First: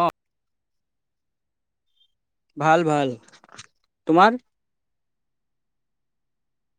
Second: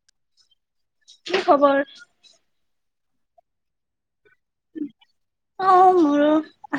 অঁ। কি খবৰ। ভাল ভাল তোমাৰ। অ মোৰো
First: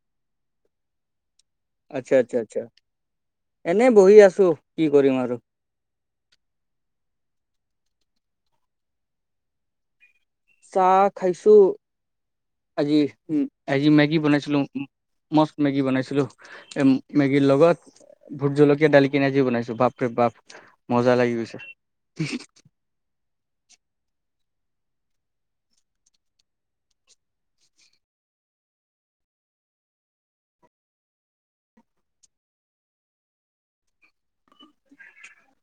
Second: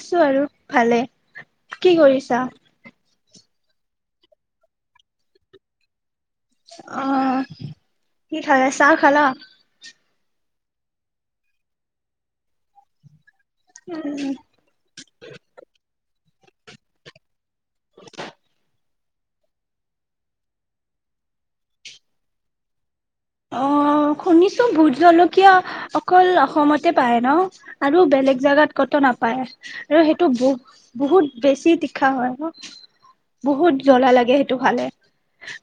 আছো আৰু ভালে। কি আচ্ছা, আচ্ছা, কৰিছা? আচ্ছা। এনে বহি আছো কি কৰিম আৰু। অ কি খালা চাহ খালা। চাহ খাইছো আজি। উম আজি মেগী উম, বনাইছিলো মস্ত মেগী বনাইছিলো। এ মেগীৰ লগত ভোত জলকীয়া ঢালি কিনি আজি বনাইছো বাপ ৰে বাপ মজা লাগি গৈছে। [inaudible] অ শুনিছো। এইটো ভোট জলকীয়া অকল অসমতে পায় ন। আৰু বেলেগ জেগাত কতো নাপায়। আৰু সেইটো বহু বহুত বেছি তীখা হয় ন। বহুত জ্বলা লাগে সেইটো খালে।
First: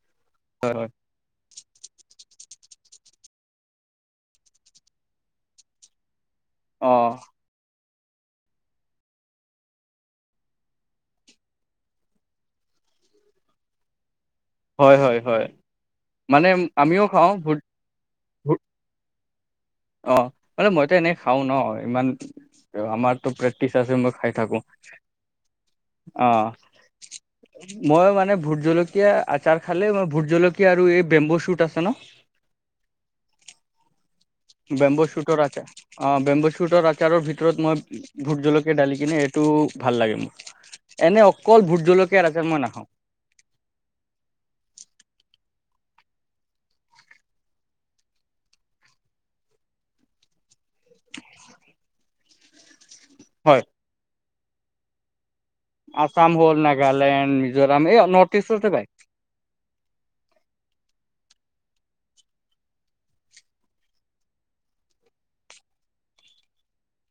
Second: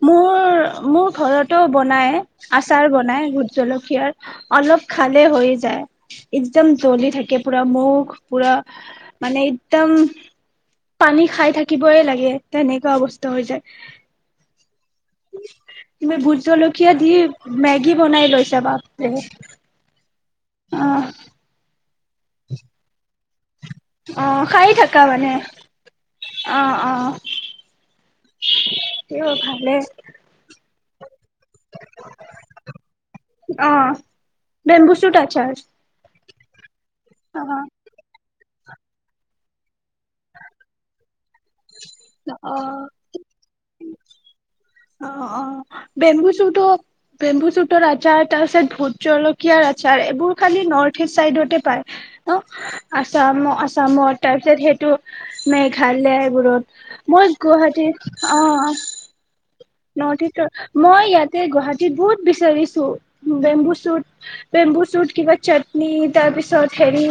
মোৰ হয় হয় মোৰ ঘৰত। এইটো বনাই। আচাৰ বনাই ভোত জলকীয়াৰ অলপ খালে হৈ যায় একদম অ জ্বলি থাকে পুৰা মুখ। পোৰা মানে একদম পানী খাই থাকিবই লাগে তেনেকুৱা অৱস্থা হৈ যায়। হয় হয় হয় তুমি ভোট মানে জলকীয়া আমিও দি খাওঁ। ভোট মেগী বনাই লৈছে ভোট বাপৰে। অ মানে অ মইত এনে খাও ন ইমান। ত আমাক। তোকে। ঠিক আছে মই অ খাই থাকো। থাকা মানে অ মই মানে ভোত জলকীয়া তেও আচাৰ ভালে খালে ভোত জলকীয়া আৰু এই বেম্বো শুট আছে ন। অ বেম্বু চুট বেম্বোছোটৰ আচাৰ অঁ। অঁ বেম্বোছোটৰ আচাৰ। তাৰো অ ভিতৰত মই। ভূত জলকীয়া ঢালি কিনে এইটো ভাল লাগে মোক এনে। কত ভূত জলকীয়া আচৰ অ মই নাখাওঁ। বেম্বুচুটঅ বেম্বুচুটৰ আচাৰ তাৰ পিছত ভূত জলকীয়াৰ আচাৰ এইবোৰ খালি নৰ্থ ইষ্ট চাইডতে পায় ন। আসাম হয় আসামত। তাৰপিছত সেইটো। মেঘালয় আছাম হ'ল নাগালেণ্ড মই মিজোৰাম এই গুৱাহাটীত নৰ্থ অ ইষ্টতে পায় ন মই ইয়াতে গুৱাহাটীত বহুত বিচাৰিছো বেম্বু চুত বেম্বু চুত কিবা চাটনি তাৰপিছত হেৰি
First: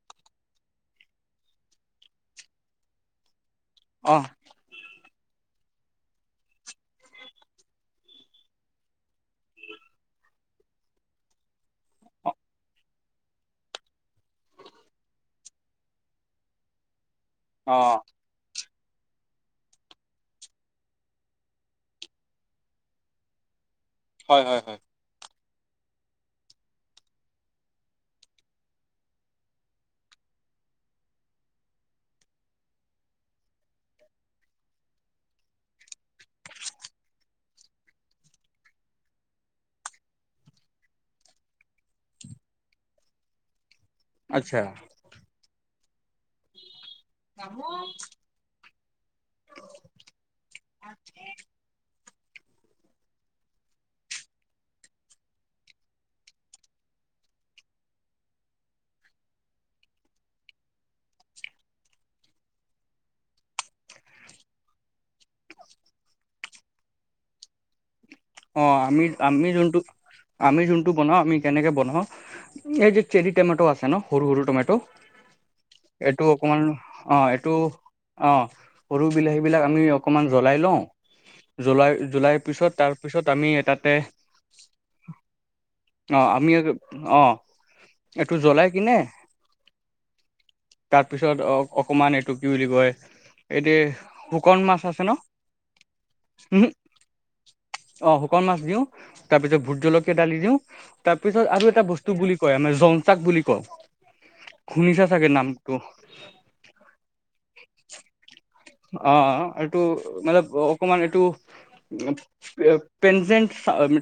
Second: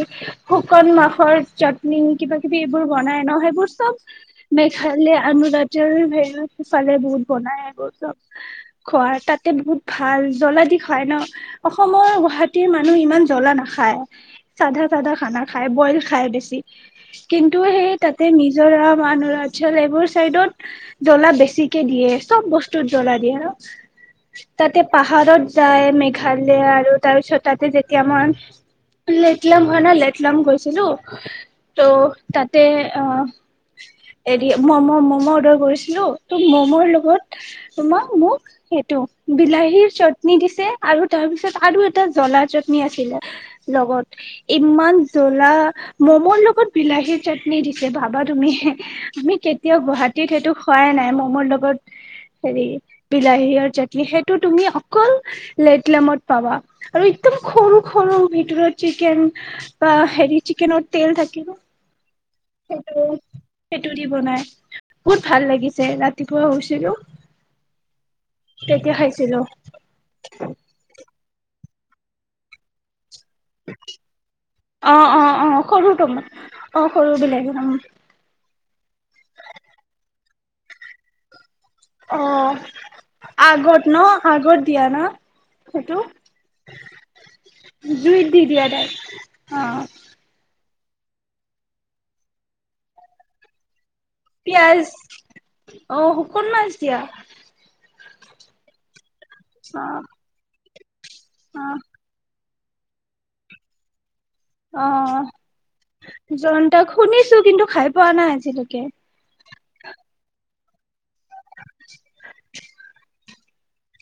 শুকন মাখৰ চাটনি কিবা কিবি এইবোৰ বনাই ন সেইবোৰ চব অ' মেঘালয় আমোদ ভেছে ফলে বুল বনাই চব খোৱাৰ তাতে বহুত ভাল জ্বলা দি খায় ন অসমৰ গুৱাহাটীৰ মানুহ ইমান জ্বলা নাখায় চাধা চাধা খানা খায় বইল খায় বেছি কিন্তু সেই অ' তাতে নিজ মিজোৰাম অৰুণাচল এইবোৰ চাইদত জ্বলা বেছিকে দিয়ে আছে চব বস্তু জ্বলা দিয়ে আৰ হয় হয় হয়। তাতে পাহাৰত যাই মেঘালয় আৰু তাৰপিছত তাতে যেতিয়া মই লেটলাম হয় ন, লেটলাম গৈছিলো। ত' তাতে হেৰি ম'ম'-ম'ম' অৰ্ডাৰ কৰিছিলো ত' ম'ম' লগত তম মোক সেইটো বিলাহীৰ চাট্নি দিছে আৰু তাৰপিছত আৰু এটা জ্বলা চাটনি আছিলে। লগত আচ্ছা ইমান জ্বলা। ম'মৰ লগত বিলাহী চাটনি দিছে বাবা তুমি। আমি কেতিয়াও গুৱাহাটীত সেইটো খোৱাই নাই মমৰ লগত। হেৰি বিলাহী আৰু চাটনি সেইটো তুমি অকল লেট লমত পাবা আৰু একদম সৰু-সৰু ভিতৰত চিকেন বা হেৰি চিকেনৰ তেল থাকিব সেইটো-সেইটো দি বনাই বহুত ভাল লাগিছে ৰাতিপুৱা হ [unintelligible] অ আমি-আমি যোনটো আমি যোনটো বনাও আমি কেনেকে বনাও এই যে চেৰি টমেট' আছে ন সৰু-সৰু টমেট', অ অ অ সৰু টমা এইটো অকণমান অ সৰু অঁ বিলাহী এইটো অঁ সৰু বিলাহীবিলাক আমি অকণমান জ্বলাই লওঁ, অ জুলাই-জুলাইৰ পিছত তাৰ পিছত আমি আগত ন, আগত দিয়া ন? সেইটো অহ, আমি অৰু, অহ, জুইত এইটো দি দিয়া জ্বলাই তাইক কিনে অ তাৰপিছত অ অকমান এইটো কি বুলি কয়, এইটো শুকান পিয়াজ, মাছ আছে ন অ শুকন উহু মাছ দিয়া? অ শুকান মাছ দিও। তাৰ পিছ ভোট অ জলকীয়া ডালি দিওঁ। তাৰপিছত অ আৰু এটা বস্তু বু বুলি কয় আমাৰ জনতাক বুলি কওঁ। শুনিছা অ', চাগে নামটো জন্তাক শুনিছো কিন্তু খাই পোৱা নাই আজিলৈকে অ অ এইটো মানে অকমান এইটো পেঞ্জেণ্ট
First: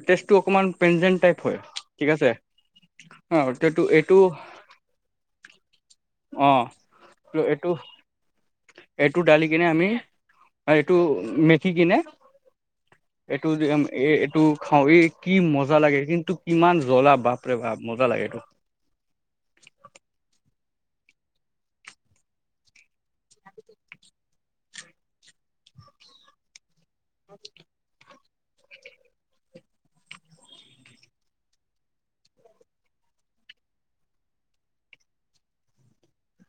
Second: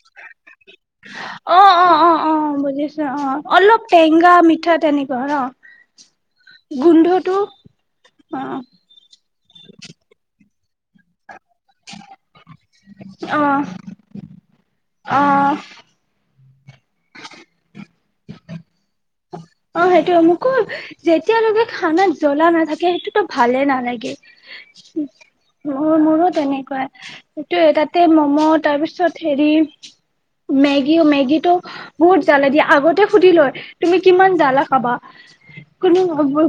টেষ্টটো অকমান পেনজেন্ট টাইপ হয় ঠিক আছে অ-অ-অ-অ বুজিছো অ এইটো অলপ এইটো টেঙা মিঠা তেনেকুৱা ন, অ গোন্ধটো এইটো অ। এইটো ডালি কিনে আমি এইটো মেথি কিনে অ এইটো-এইটো খাওঁ এই অ কি মজা লাগে কিন্তু ইমান জ্বলা বাপৰে বাপ, মজা লাগে এইটো। অ সেইটো মোক যেতিয়ালৈকে খানাত জ্বলা নাথাকে সেইটো টো ভালে নালাগে। মোৰো তেনেকুৱাই। সেইটোয়ে তাতে মই। তাৰপিছত হেৰি, মেগিও মেগীটো বহুত জ্বালা দিয়া আগতে সুধি লয় তুমি কিমান জ্বালা খাবা, কোনো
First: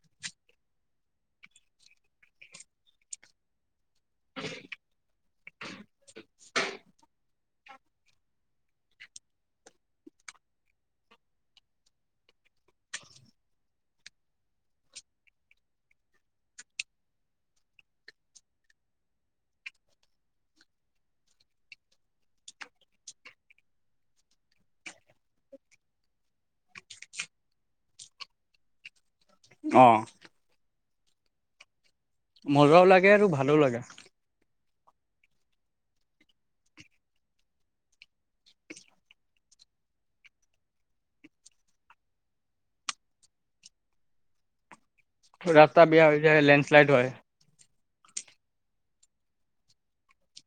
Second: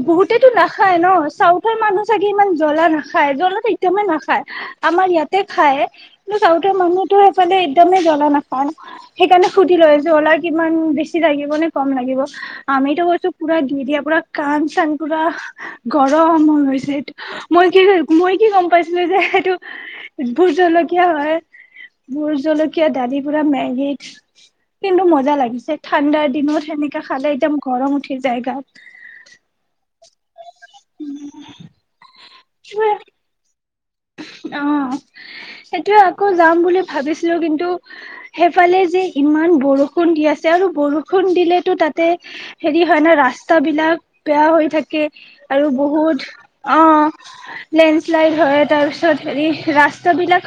বহুতেটো নাখায় ন, চাউথৰ মানুহ চাগে ইমান জ্বলা নাখায়। ানে নাখায় আমাৰ ইয়াত [unintelligible] খায় কিন্তু গাঁৱতৰ মানুহতো সেইফালে একদমেই জ্বলা নাপায় সেইকাৰণে সুধি লৈ জ্বলা কিমান বেছি লাগিব নে কম লাগিব আমিতো কৈছো পুৰা দি দিয়া পুৰা কাণ চান পুৰা গৰম হৈ হৈছে। এইটো মই কি মই কি গম পাইছিলো যে এইটো ভোত জলকীয়া হয় ভোত জলকীয়া ডালি পুৰা মেগী। কিন্তু মজা লাগিছে ঠাণ্ডাৰ দিনত সেনেকা খালে একদম গৰম উঠি যায়গাত। অ উম। মজাও লাগে আৰু ভালও লাগে। অ সেইটোয়ে আকৌ যাম বুলি ভাবিছিলো, কিন্তু সেইফালে যে ইমান বৰষুণ দি আছে আৰু বৰষুণ দিলেতো তাতে হেৰি হয় না ৰাস্তাবিলাক বেয়া হৈ থাকে। আৰু ৰাস্তা বেয়া বহুত হৈ যায় অ। লেণ্ডশ্লাইড হয় লেণ্ডশ্লাইড হয়। তাৰ পিছত হেৰি ৰাস্তাবিলাক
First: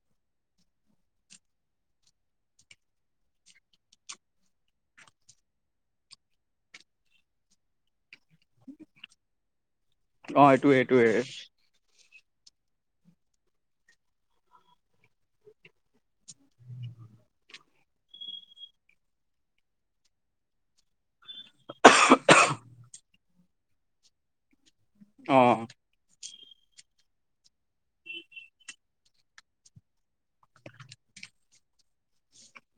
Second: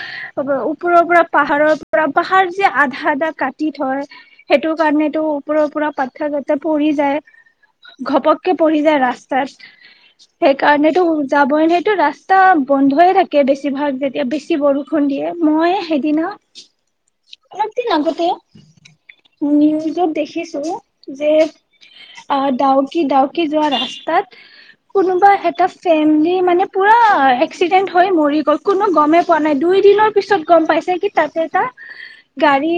ওপৰৰ পৰা পাহাৰৰ পৰা পাহাৰ যে আধা আধা কাটি থয়। সেইটো কাৰণেটো ওপৰৰ পৰা পাথৰ পৰি যায় ঘপককে পৰি যায় ৰাস্তাত। অ এইটো সেইকাৰণেতো এইটোয়ে যাবই নটো ৰাস্তা। টা বন্ধয়। থাকে বেছিভাগ যেতিয়া বেছি বৰষুণ দিয়ে, মই সেইদিনা। অলপ দিন আগতে নিউজত দেখিছো যে আহ ডাউকি- ডাউকি যোৱা ৰাস্তাতহ। কোনোবা অ এটা ফেমিলি। মানে পুৰা এক্সিডেণ্ট। হয় মৰি গ'ল। কোনো গমেই পোৱা নাই, দুই দিনৰ পিছত গম পাইছে কি তাতে এটা গাড়ী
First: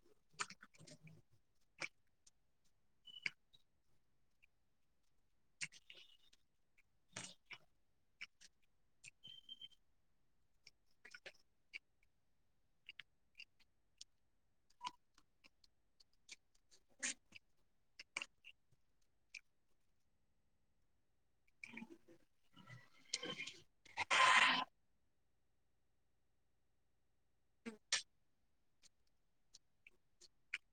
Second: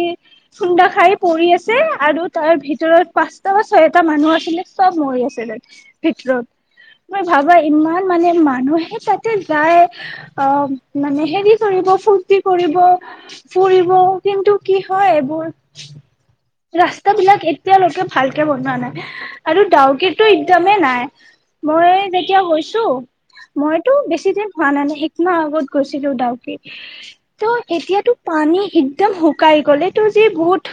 খুন্দা খাই পৰি আছে। আৰু তাৰ ভিতৰত পাঁচটা বা ছয়টা মানুহ আছিলে চব মৰি আছিলে ভিতৰত মই ভাবা ইমান মানে মানুহে তাতে যায়। অ মানে হেৰি কৰিব ফুৰ্তি কৰিব ফুৰিব কিন্তু কি হয়, এইবোৰ ৰাস্তাবিলাক এতিয়ালৈকে ভালকে বনোৱা নাই আৰু ডাউকেতো একদমেই নাই মই যেতিয়া হৈছো মইতো বেছিদিন। হোৱা নাই নাই একমাহ আগত গৈছিলো। ডাউকিত এতিয়াতো পানী একদম শুকাই গলেতো, যি বহুত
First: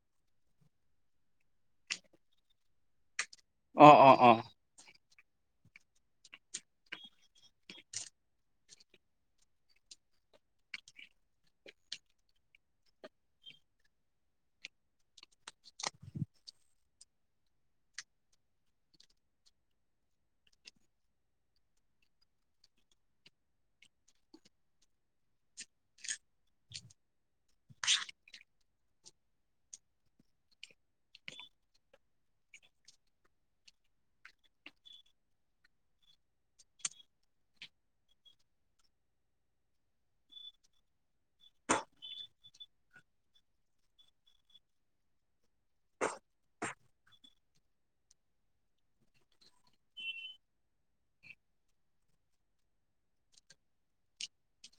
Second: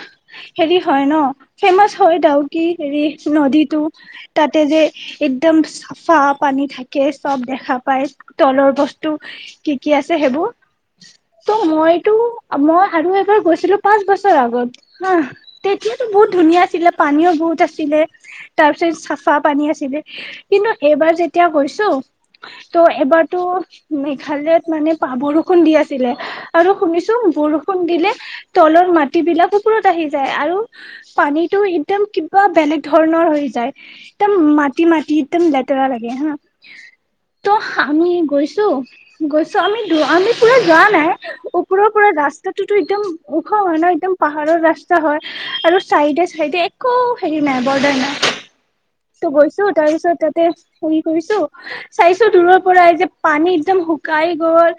হেৰি হয় ন, ফেমাচ হয় ডাউকি হেৰি। নদীটো অ অ অ তাতে যে। একদম চাফা পানী থাকে, চব দেখা পায়। তলৰ বস্তু কি কি আছে সেইবোৰ ত' মইতো মই আৰু এবাৰ গৈছিলো পাঁচ বছৰ আগত, হা তেতিয়াতো বহুত ধুনীয়া আছিলে। পানীও বহুত আছিলে, তাৰ পিছত চাফা পানী আছিলে কিন্তু এইবাৰ যেতিয়া গৈছো ত' এবাৰ। ত মেঘালয়ত মানে পা বৰষুণ দি আছিলে, আৰু শুনিছো বৰষুণ দিলে তলৰ মাটিবিলাক ওপৰত আহি যায়। আৰু পানীটো একদম কিবা বেলেগ ধৰণৰ হৈ যায়, একদম মাটি মাটি একদম লেতেৰা লাগে হা ত আমি গৈছো গৈছো আমি আমি পুৰা যোৱা নাই ওপৰৰ পৰা ৰাস্তাটোতো একদম ওখ হয় ন একদম পাহাৰৰ ৰাস্তা হয়। আৰু চাইডে চাইডে একো হেৰি নাই, বৰ্ডাৰ নাই ত গৈছো তাৰ পিছত তাতে হেৰি কৰিছো চাইছো দূৰৰ। এ যে পানী একদম শুকাই গল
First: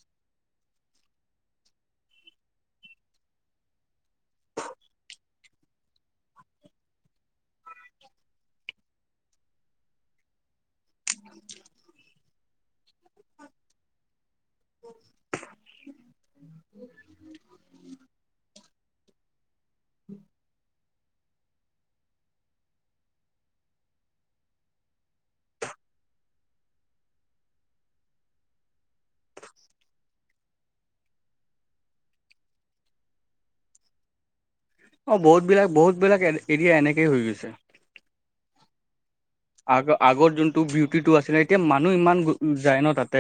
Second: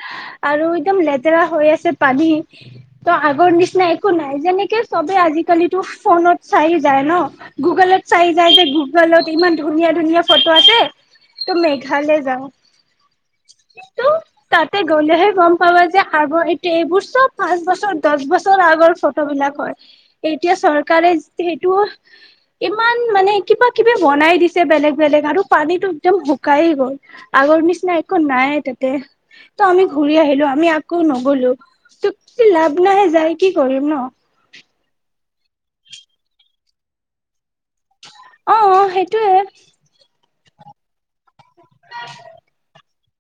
আৰু একদম লেতেৰা হৈ আছে পানী ত আগৰ নিচিনা একো নাই, যেনেকে চবে আজিকালিতো ফোনত চাই যায় ন গুগলত চাই যায় যে গুগলত ইমান ধুনীয়া - ধুনীয়া ফটো আছে। ত' মেঘালয় যাও। কিন্তু তাতে গ'লেহে গম পাবা যে, আৰু এইটো এইবোৰ চব পাঁচ বছৰ দছ বছৰ আগৰ ফ। বিলাক হয় এতিয়া চৰকাৰে সেইটো ইমান মানে কিবা কিবি বনাই দিছে, বেলেগ বেলেগ আৰু পানীতটো একদম শুকায়ে গ'ল আগৰ নিচিনা। নাই একো নাই তাতে ত' আমি ঘূৰি আহিলো, আমি আকৌ নগলো ত লাভ নাই যায় কি কৰিম ন। অ বহুত বিলাক বহুত বিলাক এৰিয়া এনেকেই হৈ গৈছে। অ অ সেইটো। আগ আগৰ যোন। তটো বিউটিটো আছিলে। এতিয়া মানুহ ইমান যায় ন তাত।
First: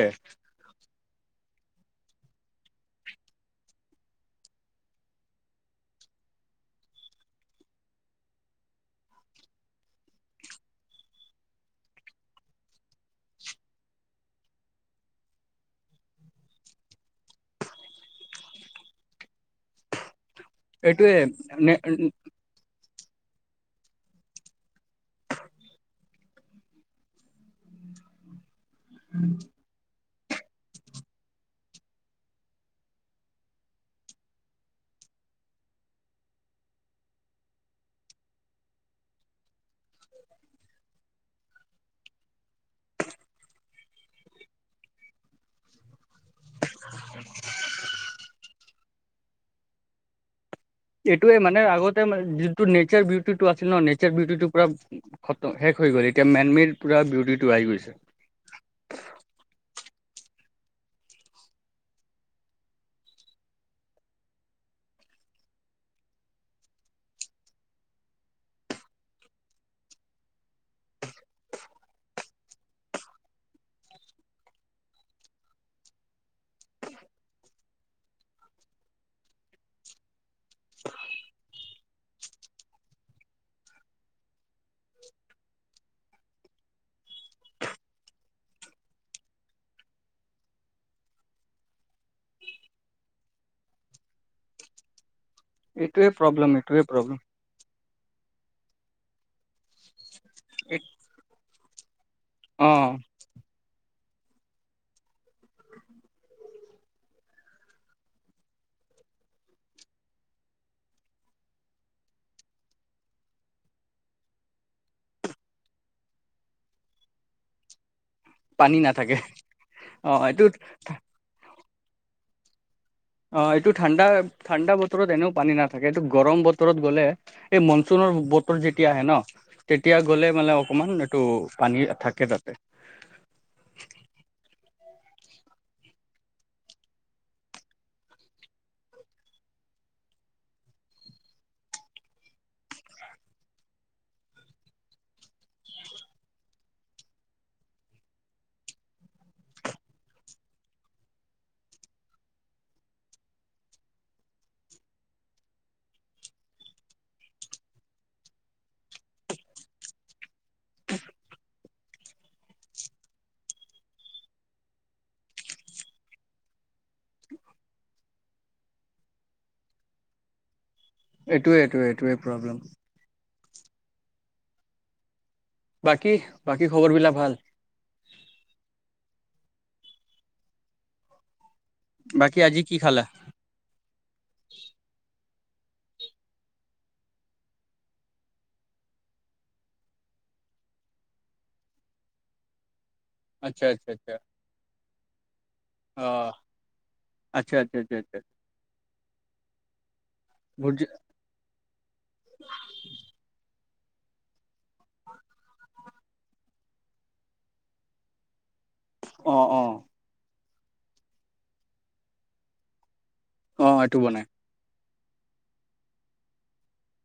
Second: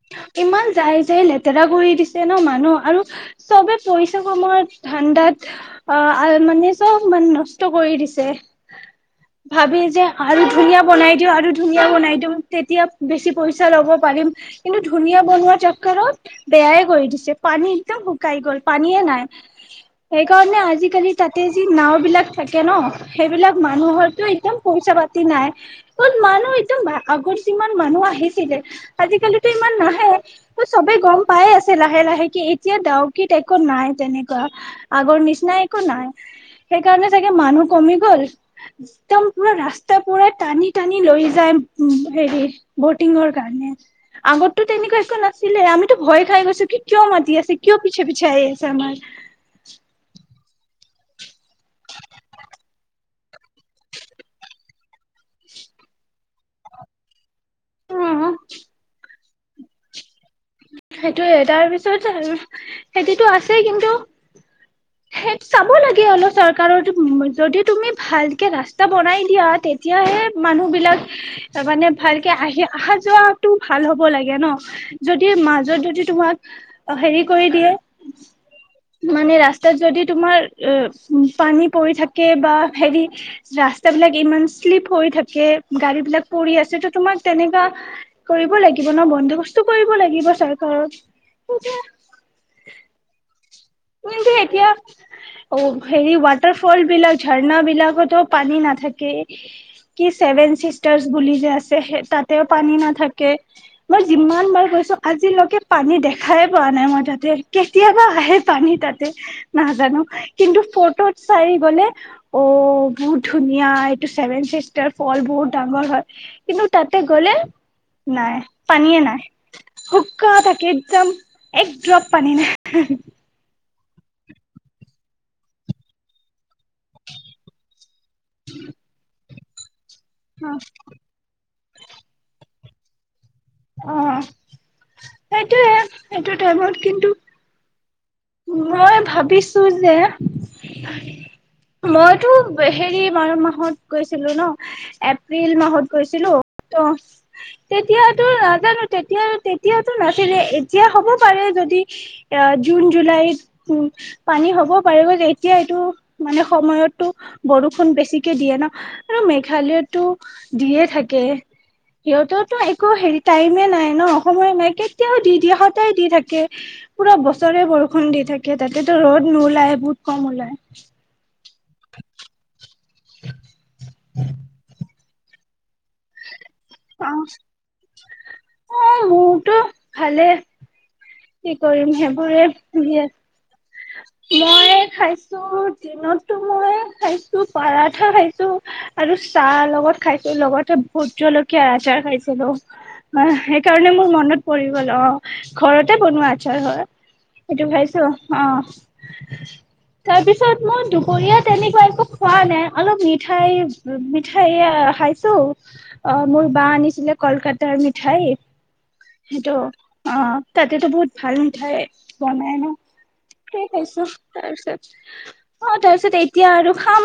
ইমান যাই যাই লেতেৰা কৰি দিছে ন মানুহ আৰু চব। চবে পইচা কমোৱা ধাণ্ডাত অ আৰ মানে চব মানে নষ্ট কৰি দিছে ভাবে যে আৰু ধুনীয়া বনাই দিওঁ আৰু ধুনীয়া বনাই দিও তেতিয়া বেছি পইচা লব পাৰিম কিন্তু ধুনীয়া বনোৱা চাক্কৰত বেয়াই কৰি দিছে পানী একদম শুকাই গল পানীয়ে নাই সেইকাৰণে আজিকালি এইটোয়ে তাতে যি নে নাও বিলাক থাকে ন সেইবিলাক মানুহতো একদম পইচা পাতি নাই ক'ত মানুহ একদম আগৰ যিমান মানুহ আহিছিলে আজিকালি নাহে চবে গম পাই আছে লাহে লাহে কি এতিয়া দাওকিত একো নাই তেনেকুৱা আগৰ নিচিনা একো নাই সেইকাৰণে চাগে মানুহ কমি গল একদম পুৰা ৰাস্তাৰ পুৰা টানি টানি লৈ যায় হেৰি বটিঙৰ কাৰণে আগতো তেনেকুৱা একো নাছিলে আমিতো ভয় খাই গৈছো [unintelligible] চাইছে আমাৰ এইটোৱে মানে আগতে যিটো নেচাৰ বিউটিটো আছিল ন নেচাৰ বিউটিটো পুৰা খতম শেষ হৈ গ'ল এতিয়া মেইন মেইন পুৰা বিউটি তোআহি গৈছে আমাৰ সেইটোয়ে তাৰপিছত আৰু হেতিতো আছেই কিন্তু সেই চাব লাগে অলপ চৰকাৰৰ যদি তুমি ভালকে ৰাস্তা বনাই দিয়া তেতিয়াহে মানুহ বিলাক মানে ভালকে আহি অহা যোৱাটো ভাল হব লাগে ন যদি মাজত যদি তোমাক হেৰি কৰি দিয়ে মানে ৰাস্তাত যদি তোমাৰ পানী পৰি থাকে বা হেৰি ৰাস্তা বিলাক ইমান শ্লিপ হৈ থাকে গাড়ী বিলাক পৰি আছে ত তোমাক তেনেকুৱা কৰিব লাগিব ন বন্দবস্তু কৰিব লাগিব চৰকাৰক কিন্তু এতিয়া অ এইটোয়ে হেৰি প্ৰব্লেম ৱাটাৰ ফল এইটোয়ে বিলাক প্ৰব্লেম ঝৰ্ণা বিলাকতো পানী নাথাকে কি ছেভেন চিষ্টাৰছ বুলি যে আছে ত হে তাত তে অ পানী নাথাকে মই যিমান বাৰ গৈছো আজিলৈকে পানী দেখাই পোৱা নাই মই তাতে কেতিয়াবা আহে পানী তাতে নাজানো কিন্তু ফটোত চাই গ'লে অ বহুত ধুনীয়া এইটো চছেভেন চিষ্টাৰ ফল বহুত ডাঙৰ হয় কিন্তু তাতে গ'লে নাই পানী পানীয়ে নাথাকে নাই অ শুকা এইটোত থাকে একদম এক ড্ৰপ পানী নাই অ এইটো ঠাণ্ডা ঠাণ্ডা বতৰত এনেও পানী নাথাকে এইটো গৰম বতৰ বতৰত গ'লে এই মনচোনৰ বতৰ যেতিয়া আহে ন এতিয়া গ'লে মানে অকণমান এইটো পানী থাকে তাতে অ সেইটোয়ে সেইটো টাইমত কিন্তু মই ভাবিছো যে মইতো হেৰি বাৰ মাহত গৈছিলো ন এপ্ৰিল মাহত গৈছিলো ত তেতিয়াতো নাজানো তেতিয়া তেতিয়াতো নাছিলে এতিয়া হ'ব পাৰে যদি জুন জুলাইত উ পানী হ'ব পাৰে গৈ এতিয়া এইটো মানে সময়তো বৰষুণ বেছিকে দিয়ে ন আৰু মেঘালয়টো দিয়ে থাকে সিহঁততো একো হেৰি টাইমে নাই ন সময় নাই কেতিয়াও দি দিয়ে সদায় দি থাকে পুৰা বছৰে বৰষুণ খুন্দি থাকে তাতেতো ৰ'দ নোলাই বহুত কম ওলায় এইটোৱে এইটোৱে এইটোৱে প্ৰব্লেম উ বাকী বাকী খবৰ অ বিলাক ভাল অ হ টো ভালে কি কৰিম বাকী সেইবোৰে আজি কি ভি খালা আছে মই খাইছো ত দিনতো মই খাইছো পাৰঠা খাইছো আৰু চাহ লগত খাইছো লগতে ভোট জলকীয়া আচাৰ খাইছিলো অ আচ্ছা আচ্ছা সেইকাৰণে মোৰ আচ্ছা মনত পৰি গল অ ঘৰত ঘৰতে অ বনোৱা আছাৰ হয় আচ্ছা সেইটো আচ্ছা আচ্ছা খাইছো আচ্ছা অ তাৰপিছত মই ভুজি দুপৰীয়া তেনেকুৱা একো খোৱা নাই অলপ মিঠাই মিঠাই খাইছো অ মোৰ বা আনিছিলে কলকাতাৰ মিঠাই অ সেইটো অ অ তাতেতো বহুত ভাল মিঠাই বনাই ন সেই অ এইটো খাইছো বনাই তাৰপিছত অ তাৰ পিছত এতিয়া আৰু খাম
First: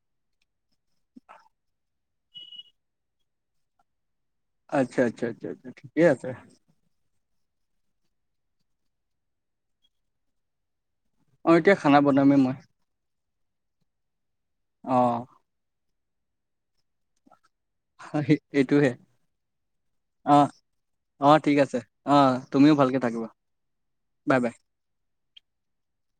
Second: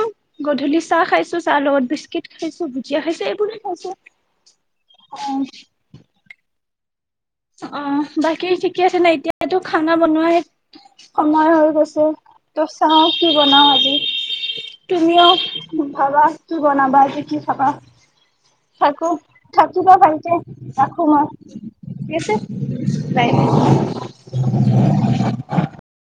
গধূলি চাহ খাইছো চাহ লগত বিস্কুট খাইছো ভুজিয়া খাইছো এইবোৰে খাইছো আচ্ছা আচ্ছা অ আচ্ছা ঠিকে আছে অ বাকী ঠিকে আছে নাই এতিয়াতো খানা বনোৱাহে সময় অ হৈ এতিয়া খানা গৈছে বনামেই মই ত' চাহ কি বনাওঁ আজি তুমি অ ভাজা কি বনাবা আজি কি থাকা সেইটোহে থাকো থাকিবা ভালকে অ ৰাখো মই অ ঠিক আছে ঠিক অ আছে তুমিও ভালকে থাকিবা বাই বাই বাই